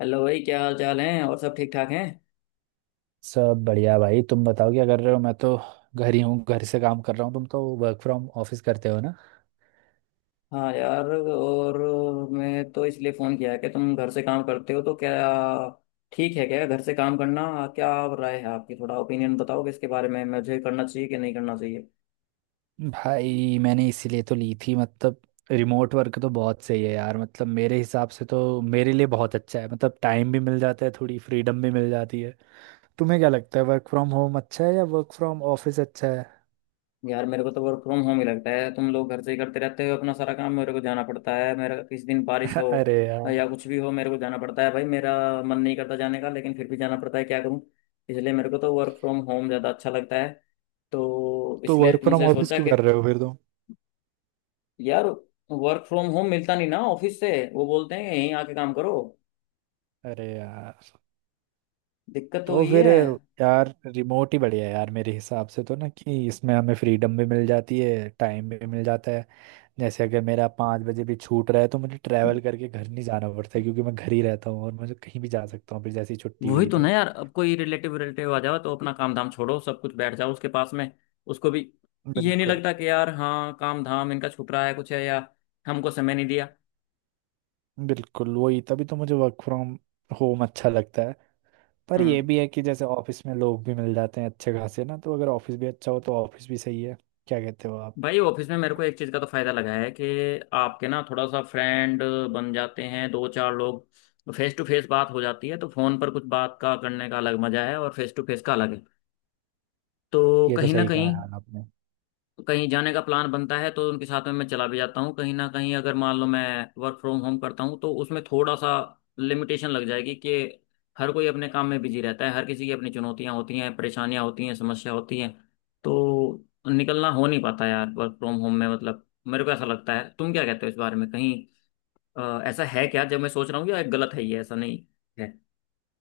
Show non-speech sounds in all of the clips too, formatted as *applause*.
Hello भाई, क्या हाल चाल है? और सब ठीक ठाक हैं? सब बढ़िया भाई। तुम बताओ क्या कर रहे हो। मैं तो घर ही हूँ, घर से काम कर रहा हूँ। तुम तो वर्क फ्रॉम ऑफिस करते हो ना। हाँ यार। और मैं तो इसलिए फ़ोन किया है कि तुम घर से काम करते हो तो क्या ठीक है क्या घर से काम करना? क्या राय है आपकी? थोड़ा ओपिनियन बताओगे इसके बारे में? मुझे करना चाहिए कि नहीं करना चाहिए? भाई मैंने इसीलिए तो ली थी, मतलब रिमोट वर्क तो बहुत सही है यार। मतलब मेरे हिसाब से तो मेरे लिए बहुत अच्छा है। मतलब टाइम भी मिल जाता है, थोड़ी फ्रीडम भी मिल जाती है। तुम्हें क्या लगता है, वर्क फ्रॉम होम अच्छा है या वर्क फ्रॉम ऑफिस अच्छा है? यार मेरे को तो वर्क फ्रॉम होम ही लगता है। तुम लोग घर से ही करते रहते हो अपना सारा काम। मेरे को जाना पड़ता है। मेरा किस दिन बारिश हो *laughs* अरे यार। या कुछ भी हो, मेरे को जाना पड़ता है भाई। मेरा मन नहीं करता जाने का, लेकिन फिर भी जाना पड़ता है, क्या करूँ। इसलिए मेरे को तो वर्क फ्रॉम होम ज़्यादा अच्छा लगता है। तो तो इसलिए वर्क फ्रॉम तुमसे ऑफिस सोचा क्यों कि कर रहे हो फिर तुम? यार वर्क फ्रॉम होम मिलता नहीं ना, ऑफिस से वो बोलते हैं यहीं आके काम करो। अरे यार। दिक्कत तो तो वही फिर है। यार रिमोट ही बढ़िया है यार मेरे हिसाब से तो ना, कि इसमें हमें फ्रीडम भी मिल जाती है, टाइम भी मिल जाता है। जैसे अगर मेरा 5 बजे भी छूट रहा है तो मुझे ट्रैवल करके घर नहीं जाना पड़ता है, क्योंकि मैं घर ही रहता हूँ। और मुझे कहीं भी जा सकता हूँ फिर, जैसी छुट्टी वही हुई तो ना तो। यार, अब कोई रिलेटिव रिलेटिव आ जाओ तो अपना काम धाम छोड़ो, सब कुछ बैठ जाओ उसके पास में। उसको भी ये नहीं बिल्कुल, लगता कि यार हाँ काम धाम इनका छूट रहा है, कुछ है या हमको समय नहीं दिया। बिल्कुल वही, तभी तो मुझे वर्क फ्रॉम होम अच्छा लगता है। पर ये हम्म भी है कि जैसे ऑफिस में लोग भी मिल जाते हैं अच्छे खासे ना, तो अगर ऑफिस भी अच्छा हो तो ऑफिस भी सही है। क्या कहते हो आप? भाई ऑफिस में मेरे को एक चीज़ का तो फायदा लगा है कि आपके ना थोड़ा सा फ्रेंड बन जाते हैं, दो चार लोग। फेस टू फेस बात हो जाती है, तो फोन पर कुछ बात का करने का अलग मजा है और फेस टू फेस का अलग है। तो ये तो कहीं ना सही कहा कहीं यार। कहीं जाने का प्लान बनता है तो उनके साथ में मैं चला भी जाता हूँ कहीं ना कहीं। अगर मान लो मैं वर्क फ्रॉम होम करता हूँ तो उसमें थोड़ा सा लिमिटेशन लग जाएगी कि हर कोई अपने काम में बिजी रहता है, हर किसी की अपनी चुनौतियाँ होती हैं, परेशानियाँ होती हैं, समस्या होती हैं। तो निकलना हो नहीं पाता यार वर्क फ्रॉम होम में। मतलब मेरे को ऐसा लगता है, तुम क्या कहते हो इस बारे में? कहीं ऐसा है क्या जब मैं सोच रहा हूँ, या गलत है, ये ऐसा नहीं है?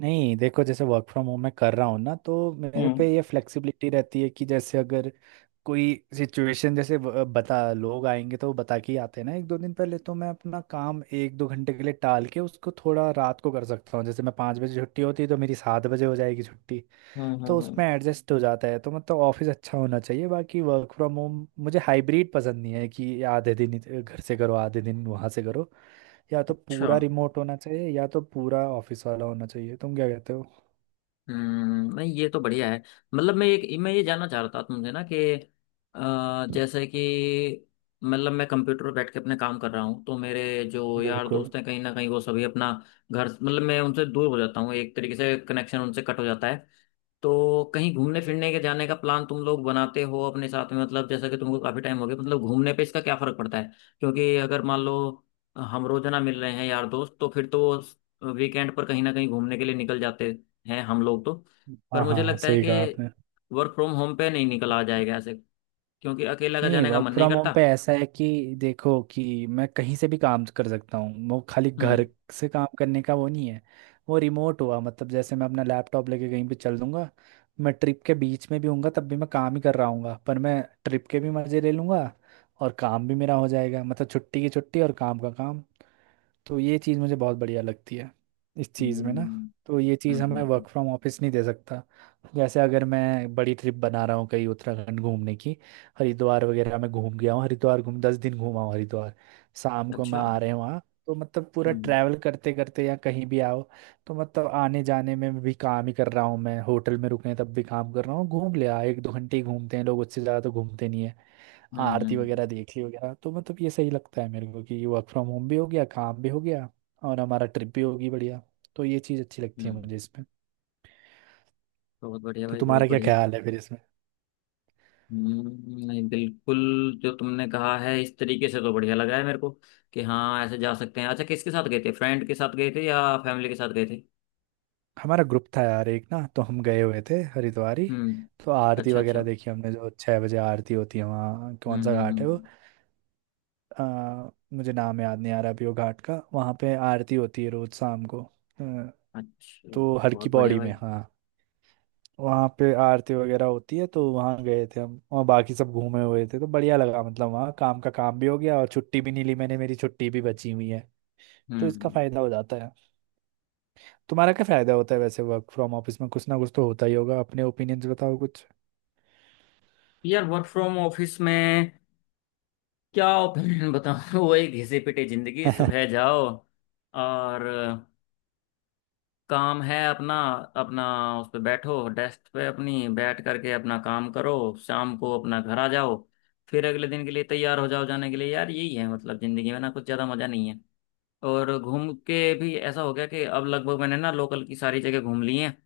नहीं, देखो, जैसे वर्क फ्रॉम होम मैं कर रहा हूँ ना तो मेरे हम्म। पे ये फ्लेक्सिबिलिटी रहती है कि जैसे अगर कोई सिचुएशन जैसे बता, लोग आएंगे तो वो बता के ही आते हैं ना एक दो दिन पहले। तो मैं अपना काम एक दो घंटे के लिए टाल के उसको थोड़ा रात को कर सकता हूँ। जैसे मैं 5 बजे छुट्टी होती है तो मेरी 7 बजे हो जाएगी छुट्टी। हम्म तो हम्म उसमें हम्म। एडजस्ट हो जाता है। तो मतलब ऑफिस अच्छा होना चाहिए। बाकी वर्क फ्रॉम होम, मुझे हाइब्रिड पसंद नहीं है कि आधे दिन घर से करो, आधे दिन वहाँ से करो। या तो अच्छा। पूरा रिमोट होना चाहिए या तो पूरा ऑफिस वाला होना चाहिए। तुम क्या कहते हो? नहीं ये तो बढ़िया है। मतलब मैं एक, मैं ये जानना चाह रहा था तुमसे ना कि जैसे कि मतलब मैं कंप्यूटर पर बैठ के अपने काम कर रहा हूँ तो मेरे जो यार बिल्कुल। दोस्त हैं कहीं ना कहीं वो सभी अपना घर, मतलब मैं उनसे दूर हो जाता हूँ एक तरीके से, कनेक्शन उनसे कट हो जाता है। तो कहीं घूमने फिरने के जाने का प्लान तुम लोग बनाते हो अपने साथ में? मतलब जैसा कि तुमको काफी टाइम हो गया, मतलब घूमने पे इसका क्या फर्क पड़ता है? क्योंकि अगर मान लो हम रोजाना मिल रहे हैं यार दोस्त तो फिर तो वीकेंड पर कहीं ना कहीं घूमने के लिए निकल जाते हैं हम लोग तो। पर हाँ मुझे हाँ, लगता है सही कि कहा आपने। वर्क फ्रॉम होम पे नहीं निकला जाएगा ऐसे, क्योंकि अकेला का नहीं, जाने का वर्क मन नहीं फ्रॉम करता। होम पे ऐसा है कि देखो कि मैं कहीं से भी काम कर सकता हूँ। वो खाली हम्म घर से काम करने का वो नहीं है। वो रिमोट हुआ मतलब, जैसे मैं अपना लैपटॉप लेके कहीं पे चल दूंगा। मैं ट्रिप के बीच में भी हूँगा तब भी मैं काम ही कर रहा हूँगा, पर मैं ट्रिप के भी मज़े ले लूँगा और काम भी मेरा हो जाएगा। मतलब छुट्टी की छुट्टी और काम का काम। तो ये चीज़ मुझे बहुत बढ़िया लगती है इस चीज़ में ना। हम्म तो ये चीज़ हमें हम्म। वर्क फ्रॉम ऑफिस नहीं दे सकता। जैसे अगर मैं बड़ी ट्रिप बना रहा हूँ कहीं उत्तराखंड घूमने की, हरिद्वार वगैरह में घूम गया हूँ। हरिद्वार घूम 10 दिन घूमा हूँ हरिद्वार। शाम को मैं अच्छा। आ रहे हैं वहाँ। तो मतलब पूरा हम्म ट्रैवल करते करते या कहीं भी आओ तो मतलब आने जाने में भी काम ही कर रहा हूँ। मैं होटल में रुके हैं तब भी काम कर रहा हूँ। घूम लिया एक दो घंटे, ही घूमते हैं लोग, उससे ज़्यादा तो घूमते नहीं है। हम्म आरती हम्म वगैरह देख ली वगैरह। तो मतलब ये सही लगता है मेरे को कि वर्क फ्रॉम होम भी हो गया, काम भी हो गया और हमारा ट्रिप भी होगी बढ़िया। तो ये चीज़ अच्छी लगती है मुझे हम्म। इसमें। बहुत बढ़िया तो भाई, बहुत तुम्हारा क्या बढ़िया। ख्याल है फिर इसमें? नहीं बिल्कुल। जो तुमने कहा है इस तरीके से, तो बढ़िया लगा है मेरे को कि हाँ ऐसे जा सकते हैं। अच्छा, किसके साथ गए थे? फ्रेंड के साथ गए थे या फैमिली के साथ गए थे? हमारा ग्रुप था यार एक ना, तो हम गए हुए थे हरिद्वार ही। हम्म। तो आरती अच्छा अच्छा। वगैरह देखी हमने जो 6 बजे आरती होती है वहाँ, हम्म कौन सा हम्म, घाट है वो, हम्म। मुझे नाम याद नहीं आ रहा अभी वो घाट का। वहाँ पे आरती होती है रोज शाम को। अच्छा, तो हर की बहुत बढ़िया पौड़ी भाई। में हाँ। वहाँ पे आरती वगैरह होती है, तो वहाँ गए थे हम और बाकी सब घूमे हुए थे। तो बढ़िया लगा, मतलब वहाँ काम का काम भी हो गया और छुट्टी भी नहीं ली मैंने, मेरी छुट्टी भी बची हुई है। तो इसका हम्म। फायदा हो जाता है। तुम्हारा क्या फायदा होता है वैसे वर्क फ्रॉम ऑफिस में? कुछ ना कुछ तो होता ही होगा, अपने ओपिनियंस बताओ कुछ। यार वर्क फ्रॉम ऑफिस में क्या ओपिनियन बताऊं *laughs* वही घिसे पिटे जिंदगी। सुबह *laughs* जाओ, और काम है अपना अपना उस पे बैठो, डेस्क पे अपनी बैठ करके अपना काम करो, शाम को अपना घर आ जाओ, फिर अगले दिन के लिए तैयार हो जाओ जाने के लिए। यार यही है, मतलब जिंदगी में ना कुछ ज्यादा मजा नहीं है। और घूम के भी ऐसा हो गया कि अब लगभग मैंने ना लोकल की सारी जगह घूम ली है।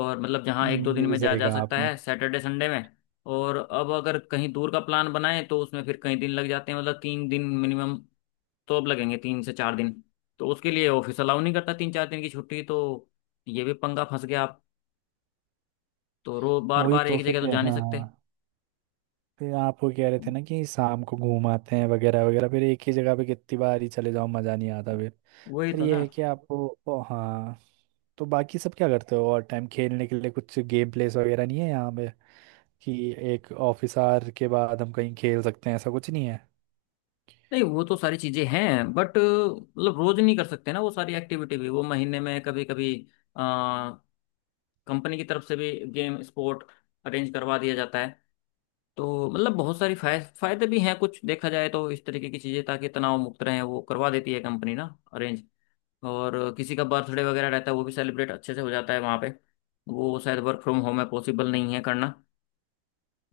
और मतलब जहाँ एक दो दिन ये भी में जा सही जा कहा सकता आपने। है सैटरडे संडे में। और अब अगर कहीं दूर का प्लान बनाए तो उसमें फिर कई दिन लग जाते हैं। मतलब तीन दिन मिनिमम, तो अब लगेंगे तीन से चार दिन। तो उसके लिए ऑफिस अलाउ नहीं करता तीन चार दिन की छुट्टी, तो ये भी पंगा फंस गया आप। तो रो बार वही बार तो, एक जगह तो फिर जा नहीं सकते। हाँ। फिर आप वो कह रहे थे ना कि शाम को घूम आते हैं वगैरह वगैरह। फिर एक ही जगह पे कितनी बार ही चले जाओ मज़ा नहीं आता फिर। वही पर तो ये ना। है कि आपको, ओ हाँ। तो बाकी सब क्या करते हो? और टाइम, खेलने के लिए कुछ गेम प्लेस वगैरह नहीं है यहाँ पे, कि एक ऑफिस आवर के बाद हम कहीं खेल सकते हैं? ऐसा कुछ नहीं है। नहीं वो तो सारी चीजें हैं बट मतलब रोज नहीं कर सकते ना वो सारी एक्टिविटी भी। वो महीने में कभी कभी कंपनी की तरफ से भी गेम स्पोर्ट अरेंज करवा दिया जाता है। तो मतलब बहुत सारी फायदे भी हैं कुछ देखा जाए तो। इस तरीके की चीजें ताकि तनाव मुक्त रहें, वो करवा देती है कंपनी ना अरेंज। और किसी का बर्थडे वगैरह रहता है वो भी सेलिब्रेट अच्छे से हो जाता है वहाँ पे। वो शायद वर्क फ्रॉम होम में पॉसिबल नहीं है करना।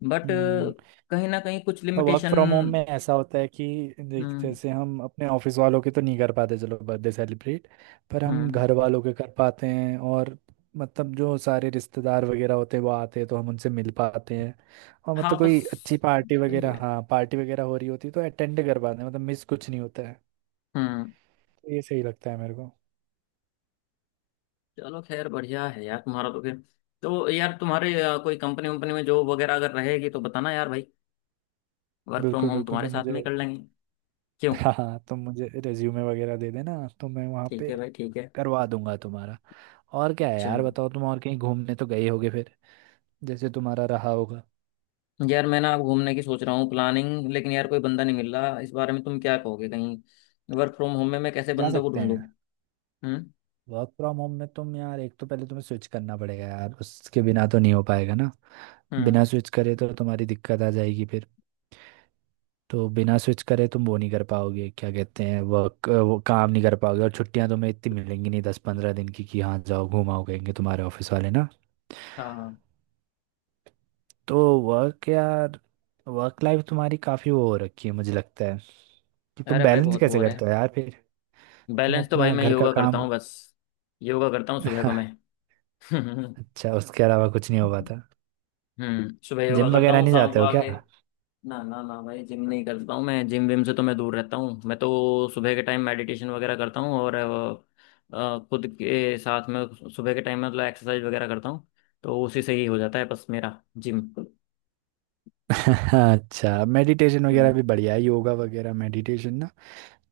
बट हम्म। कहीं ना कहीं कुछ वर्क लिमिटेशन। फ्रॉम होम में ऐसा होता है कि देख, हम्म जैसे हम अपने ऑफिस वालों के तो नहीं कर पाते चलो बर्थडे सेलिब्रेट, पर हम हम्म घर वालों के कर पाते हैं। और मतलब जो सारे रिश्तेदार वगैरह होते हैं वो आते हैं तो हम उनसे मिल पाते हैं। और हाँ मतलब बस कोई अच्छी पार्टी यही वगैरह, है। हाँ पार्टी वगैरह हो रही होती है तो अटेंड कर पाते हैं। मतलब मिस कुछ नहीं होता है। हम्म। तो ये सही लगता है मेरे को। चलो, खैर बढ़िया है यार तुम्हारा तो फिर। तो यार तुम्हारे कोई कंपनी वंपनी में जॉब वगैरह अगर रहेगी तो बताना यार भाई, वर्क फ्रॉम बिल्कुल, होम बिल्कुल। तुम्हारे तो साथ में ही मुझे कर लेंगे। *laughs* क्यों? हाँ हाँ, तो मुझे रेज्यूमे वगैरह दे देना तो मैं वहाँ ठीक पे है भाई, ठीक है। करवा दूंगा तुम्हारा। और क्या है यार? चलो। बताओ तुम और कहीं घूमने तो गए होगे फिर, जैसे तुम्हारा रहा होगा। यार मैं ना अब घूमने की सोच रहा हूँ प्लानिंग, लेकिन यार कोई बंदा नहीं मिल रहा। इस बारे में तुम क्या कहोगे, कहीं वर्क फ्रॉम होम में मैं कैसे जा बंदों को सकते ढूंढूं? हैं। हम्म वर्क फ्रॉम होम में तुम, यार एक तो पहले तुम्हें स्विच करना पड़ेगा यार, उसके बिना तो नहीं हो पाएगा ना। हम्म बिना स्विच करे तो तुम्हारी दिक्कत आ जाएगी फिर। तो बिना स्विच करे तुम वो नहीं कर पाओगे, क्या कहते हैं वर्क, वो काम नहीं कर पाओगे। और छुट्टियां तुम्हें इतनी मिलेंगी नहीं, 10-15 दिन की, कि हाँ जाओ घुमाओ कहेंगे तुम्हारे ऑफिस वाले ना। हाँ। तो वर्क, यार वर्क लाइफ तुम्हारी काफी वो हो रखी है मुझे लगता है, कि तुम अरे भाई बैलेंस बहुत कैसे बोर है। करते हो यार फिर? तुम बैलेंस तो भाई अपना मैं घर का योगा करता काम हूँ बस। योगा करता हूँ सुबह को मैं। *laughs* *laughs* अच्छा उसके अलावा कुछ नहीं हो पाता? हम्म। सुबह योगा जिम करता वगैरह हूँ, नहीं शाम जाते को नहीं हो आके। क्या? *laughs* ना ना ना भाई, जिम नहीं करता हूँ मैं। जिम विम से तो मैं दूर रहता हूँ। मैं तो सुबह के टाइम मेडिटेशन वगैरह करता हूँ और खुद के साथ में सुबह के टाइम में मतलब एक्सरसाइज वगैरह करता हूँ। तो उसी से ही हो जाता है बस मेरा जिम। पापा, अच्छा मेडिटेशन वगैरह हम्म। भी बढ़िया है, योगा वगैरह मेडिटेशन ना।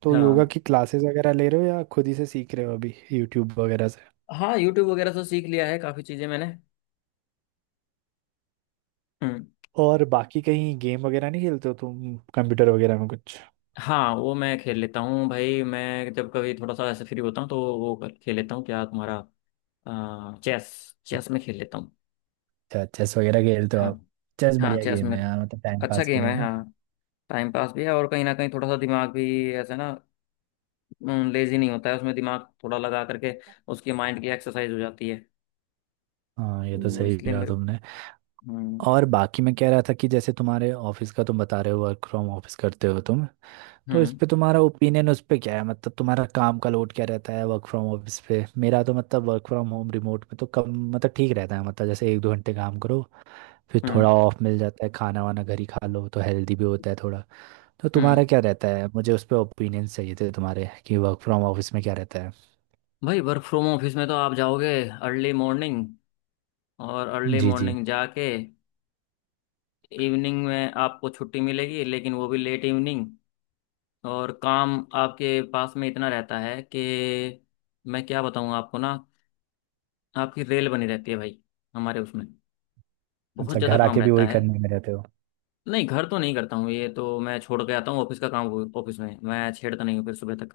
तो योगा हाँ। की क्लासेस वगैरह ले रहे हो या खुद ही से सीख रहे हो अभी यूट्यूब वगैरह से? हाँ यूट्यूब वगैरह से सीख लिया है काफी चीजें मैंने। हम्म। और बाकी कहीं गेम वगैरह नहीं खेलते हो तुम कंप्यूटर वगैरह में कुछ? हाँ वो मैं खेल लेता हूँ भाई। मैं जब कभी थोड़ा सा ऐसे फ्री होता हूँ तो वो खेल लेता हूँ। क्या तुम्हारा, चेस, चेस में खेल लेता हूँ। अच्छा चेस वगैरह खेलते हो हाँ। आप? चेस हाँ बढ़िया चेस गेम में है यार, मतलब टाइम अच्छा पास के गेम लिए है ना। हाँ। टाइम पास भी है और कहीं ना कहीं थोड़ा सा दिमाग भी ऐसे ना लेजी नहीं होता है, उसमें दिमाग थोड़ा लगा करके उसके माइंड की एक्सरसाइज हो जाती है। हाँ ये तो, तो सही इसलिए किया मेरे। तुमने। हम्म और बाकी मैं कह रहा था कि जैसे तुम्हारे ऑफिस का, तुम बता रहे हो वर्क फ्रॉम ऑफिस करते हो तुम, तो इस हम्म पे तुम्हारा ओपिनियन उस पे क्या है। मतलब तुम्हारा काम का लोड क्या रहता है वर्क फ्रॉम ऑफिस पे? मेरा तो मतलब वर्क फ्रॉम होम रिमोट में तो कम, मतलब ठीक रहता है। मतलब जैसे एक दो घंटे काम करो फिर हम्म थोड़ा ऑफ मिल जाता है, खाना वाना घर ही खा लो तो हेल्दी भी होता है थोड़ा। तो तुम्हारा हम्म। क्या रहता है, मुझे उस पे ओपिनियन चाहिए थे तुम्हारे कि वर्क फ्रॉम ऑफिस में क्या रहता है? भाई वर्क फ्रॉम ऑफिस में तो आप जाओगे अर्ली मॉर्निंग, और अर्ली जी जी। मॉर्निंग जाके इवनिंग में आपको छुट्टी मिलेगी, लेकिन वो भी लेट इवनिंग। और काम आपके पास में इतना रहता है कि मैं क्या बताऊं आपको ना, आपकी रेल बनी रहती है भाई। हमारे उसमें बहुत अच्छा ज़्यादा घर काम आके भी रहता वही है। करने में रहते हो? नहीं घर तो नहीं करता हूँ, ये तो मैं छोड़ के आता हूँ ऑफिस का काम। ऑफिस में मैं छेड़ता नहीं हूँ फिर सुबह तक।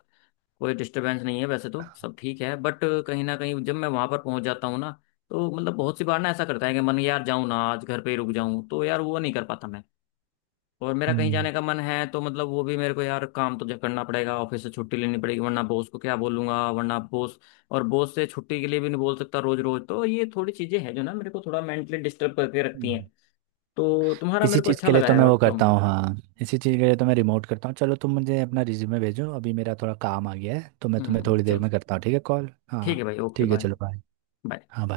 कोई डिस्टरबेंस नहीं है, वैसे तो सब ठीक है बट कहीं ना कहीं जब मैं वहां पर पहुंच जाता हूँ ना, तो मतलब बहुत सी बार ना ऐसा करता है कि मन, यार जाऊँ ना आज, घर पे ही रुक जाऊँ, तो यार वो नहीं कर पाता मैं। और मेरा कहीं जाने का मन है तो मतलब वो भी मेरे को यार, काम तो जब करना पड़ेगा ऑफिस से छुट्टी लेनी पड़ेगी वरना बॉस को क्या बोलूंगा वरना बॉस। और बॉस से छुट्टी के लिए भी नहीं बोल सकता रोज रोज। तो ये थोड़ी चीजें हैं जो ना मेरे को थोड़ा मेंटली डिस्टर्ब करके रखती हम्म हैं। तो तुम्हारा इसी मेरे को चीज़ अच्छा के लिए लगा तो है मैं वो वर्क फ्रॉम करता होम। हूँ हाँ। इसी चीज़ के लिए तो मैं रिमोट करता हूँ। चलो तुम मुझे अपना रिज्यूमे भेजो, अभी मेरा थोड़ा काम आ गया है तो मैं तुम्हें थोड़ी देर में चलो। करता हूँ, ठीक है कॉल। ठीक है हाँ, भाई, ओके ठीक है बाय। चलो बाय। बाय। हाँ bye।